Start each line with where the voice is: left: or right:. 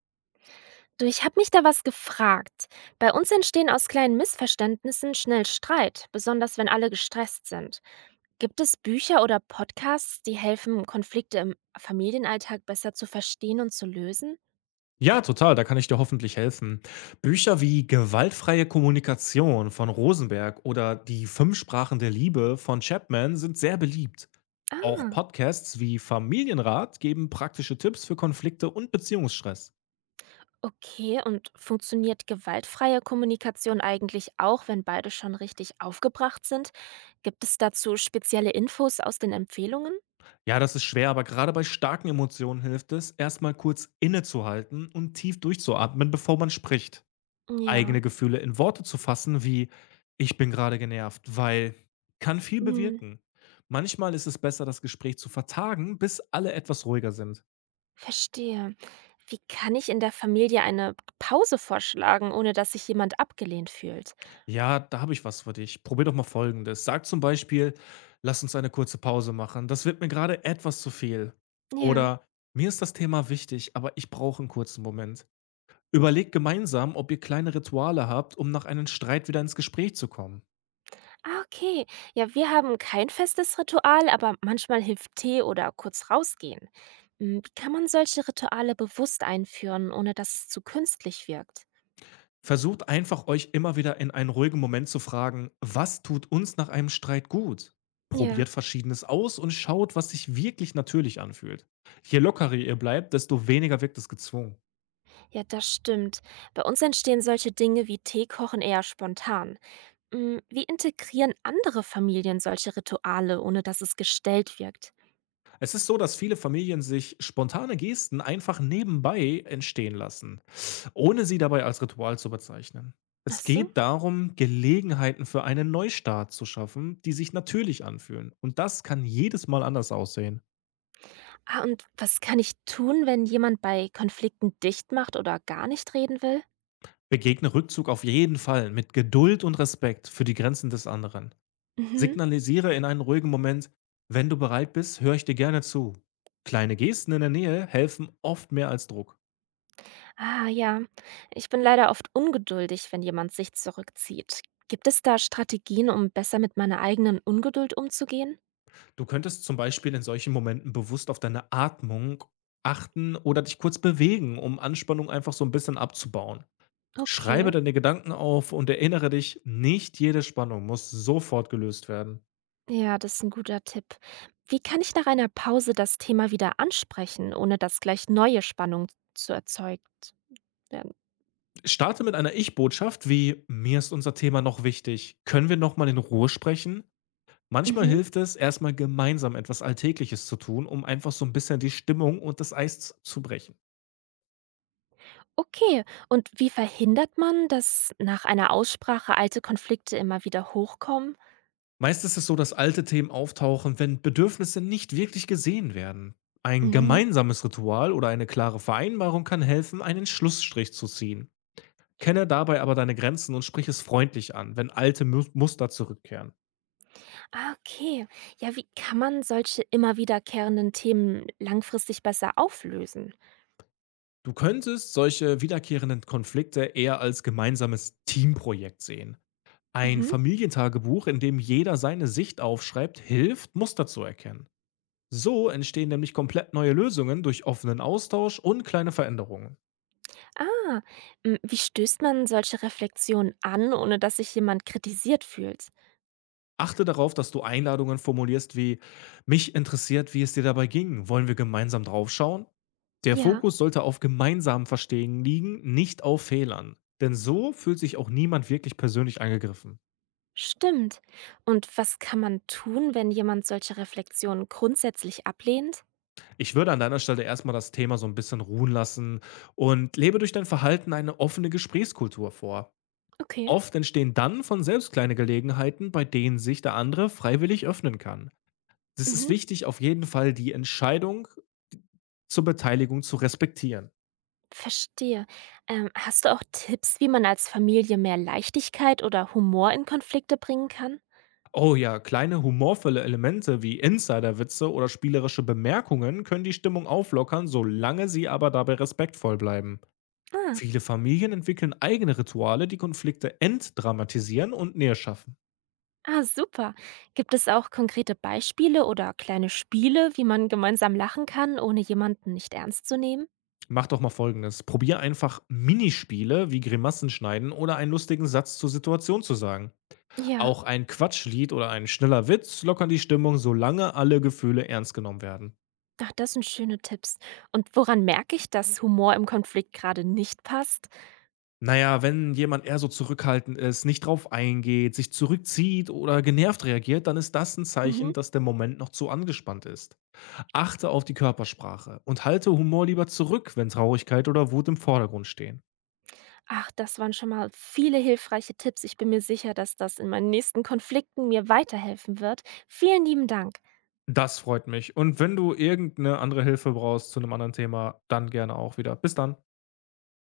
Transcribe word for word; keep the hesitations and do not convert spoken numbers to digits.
right: Du, ich habe mich da was gefragt. Bei uns entstehen aus kleinen Missverständnissen schnell Streit, besonders wenn alle gestresst sind. Gibt es Bücher oder Podcasts, die helfen, Konflikte im Familienalltag besser zu verstehen und zu lösen?
left: Ja, total, da kann ich dir hoffentlich helfen. Bücher wie Gewaltfreie Kommunikation von Rosenberg oder Die Fünf Sprachen der Liebe von Chapman sind sehr beliebt. Auch
right: Ah,
left: Podcasts wie Familienrat geben praktische Tipps für Konflikte und Beziehungsstress.
right: okay. Und funktioniert gewaltfreie Kommunikation eigentlich auch, wenn beide schon richtig aufgebracht sind? Gibt es dazu spezielle Infos aus den Empfehlungen?
left: Ja, das ist schwer, aber gerade bei starken Emotionen hilft es, erstmal kurz innezuhalten und tief durchzuatmen, bevor man spricht.
right: Ja.
left: Eigene Gefühle in Worte zu fassen, wie: „Ich bin gerade genervt“, weil kann viel
right: Hm.
left: bewirken. Manchmal ist es besser, das Gespräch zu vertagen, bis alle etwas ruhiger sind.
right: Verstehe. Wie kann ich in der Familie eine Pause vorschlagen, ohne dass sich jemand abgelehnt fühlt?
left: „Ja, da habe ich was für dich. Probier doch mal Folgendes.“ Sag zum Beispiel: „Lass uns eine kurze Pause machen. Das wird mir gerade etwas zu viel.“
right: Ja.
left: Oder: „Mir ist das Thema wichtig, aber ich brauche einen kurzen Moment.“ Überlegt gemeinsam, ob ihr kleine Rituale habt, um nach einem Streit wieder ins Gespräch zu kommen.
right: Ah, okay. Ja, wir haben kein festes Ritual, aber manchmal hilft Tee oder kurz rausgehen. Hm, wie kann man solche Rituale bewusst einführen, ohne dass es zu künstlich wirkt?
left: Versucht einfach, euch immer wieder in einen ruhigen Moment zu fragen: „Was tut uns nach einem Streit gut?“
right: Ja,
left: Probiert Verschiedenes aus und schaut, was sich wirklich natürlich anfühlt. Je lockerer ihr bleibt, desto weniger wirkt es gezwungen.
right: ja, das stimmt. Bei uns entstehen solche Dinge wie Teekochen eher spontan. Hm, wie integrieren andere Familien solche Rituale, ohne dass es gestellt wirkt?
left: Es ist so, dass viele Familien sich spontane Gesten einfach nebenbei entstehen lassen, ohne sie dabei als Ritual zu bezeichnen.
right: Ach
left: Es
right: so.
left: geht darum, Gelegenheiten für einen Neustart zu schaffen, die sich natürlich anfühlen, und das kann jedes Mal anders aussehen.
right: Ah, und was kann ich tun, wenn jemand bei Konflikten dicht macht oder gar nicht reden will?
left: Begegne Rückzug auf jeden Fall mit Geduld und Respekt für die Grenzen des anderen.
right: Mhm.
left: Signalisiere in einem ruhigen Moment, wenn du bereit bist, höre ich dir gerne zu. Kleine Gesten in der Nähe helfen oft mehr als Druck.
right: Ah ja, ich bin leider oft ungeduldig, wenn jemand sich zurückzieht. Gibt es da Strategien, um besser mit meiner eigenen Ungeduld umzugehen?
left: Du könntest zum Beispiel in solchen Momenten bewusst auf deine Atmung achten oder dich kurz bewegen, um Anspannung einfach so ein bisschen abzubauen.
right: Okay.
left: Schreibe deine Gedanken auf und erinnere dich, nicht jede Spannung muss sofort gelöst werden.
right: Ja, das ist ein guter Tipp. Wie kann ich nach einer Pause das Thema wieder ansprechen, ohne dass gleich neue Spannung zu erzeugt werden?
left: Starte mit einer Ich-Botschaft wie: „Mir ist unser Thema noch wichtig. Können wir noch mal in Ruhe sprechen?“ Manchmal
right: Mhm.
left: hilft es, erst mal gemeinsam etwas Alltägliches zu tun, um einfach so ein bisschen die Stimmung und das Eis zu brechen.
right: Okay. Und wie verhindert man, dass nach einer Aussprache alte Konflikte immer wieder hochkommen?
left: Meist ist es so, dass alte Themen auftauchen, wenn Bedürfnisse nicht wirklich gesehen werden. Ein
right: Mhm.
left: gemeinsames Ritual oder eine klare Vereinbarung kann helfen, einen Schlussstrich zu ziehen. Kenne
right: Stimmt.
left: dabei aber deine Grenzen und sprich es freundlich an, wenn alte Mu Muster zurückkehren.
right: Ah, okay. Ja, wie kann man solche immer wiederkehrenden Themen langfristig besser auflösen?
left: Du könntest solche wiederkehrenden Konflikte eher als gemeinsames Teamprojekt sehen. Ein
right: Mhm.
left: Familientagebuch, in dem jeder seine Sicht aufschreibt, hilft, Muster zu erkennen. So entstehen nämlich komplett neue Lösungen durch offenen Austausch und kleine Veränderungen.
right: Ah, hm, wie stößt man solche Reflexionen an, ohne dass sich jemand kritisiert fühlt?
left: Achte darauf, dass du Einladungen formulierst wie: Mich interessiert, wie es dir dabei ging. Wollen wir gemeinsam draufschauen? Der
right: Ja,
left: Fokus sollte auf gemeinsamen Verstehen liegen, nicht auf Fehlern. Denn so fühlt sich auch niemand wirklich persönlich angegriffen.
right: stimmt. Und was kann man tun, wenn jemand solche Reflexionen grundsätzlich ablehnt?
left: Ich würde an deiner Stelle erstmal das Thema so ein bisschen ruhen lassen und lebe durch dein Verhalten eine offene Gesprächskultur vor.
right: Okay.
left: Oft entstehen dann von selbst kleine Gelegenheiten, bei denen sich der andere freiwillig öffnen kann. Es ist
right: Mhm.
left: wichtig, auf jeden Fall die Entscheidung zur Beteiligung zu respektieren.
right: Verstehe. Ähm, hast du auch Tipps, wie man als Familie mehr Leichtigkeit oder Humor in Konflikte bringen kann?
left: Oh ja, kleine humorvolle Elemente wie Insiderwitze oder spielerische Bemerkungen können die Stimmung auflockern, solange sie aber dabei respektvoll bleiben.
right: Ah,
left: Viele Familien entwickeln eigene Rituale, die Konflikte entdramatisieren und näher schaffen.
right: ah, super. Gibt es auch konkrete Beispiele oder kleine Spiele, wie man gemeinsam lachen kann, ohne jemanden nicht ernst zu nehmen?
left: Mach doch mal Folgendes. Probier einfach Minispiele wie Grimassen schneiden oder einen lustigen Satz zur Situation zu sagen.
right: Ja.
left: Auch ein Quatschlied oder ein schneller Witz lockern die Stimmung, solange alle Gefühle ernst genommen werden.
right: Ach, das sind schöne Tipps. Und woran merke ich, dass Humor im Konflikt gerade nicht passt?
left: Naja, wenn jemand eher so zurückhaltend ist, nicht drauf eingeht, sich zurückzieht oder genervt reagiert, dann ist das ein
right: Mhm.
left: Zeichen, dass der Moment noch zu angespannt ist. Achte auf die Körpersprache und halte Humor lieber zurück, wenn Traurigkeit oder Wut im Vordergrund stehen.
right: Ach, das waren schon mal viele hilfreiche Tipps. Ich bin mir sicher, dass das in meinen nächsten Konflikten mir weiterhelfen wird. Vielen lieben Dank.
left: Das freut mich. Und wenn du irgendeine andere Hilfe brauchst zu einem anderen Thema, dann gerne auch wieder. Bis dann.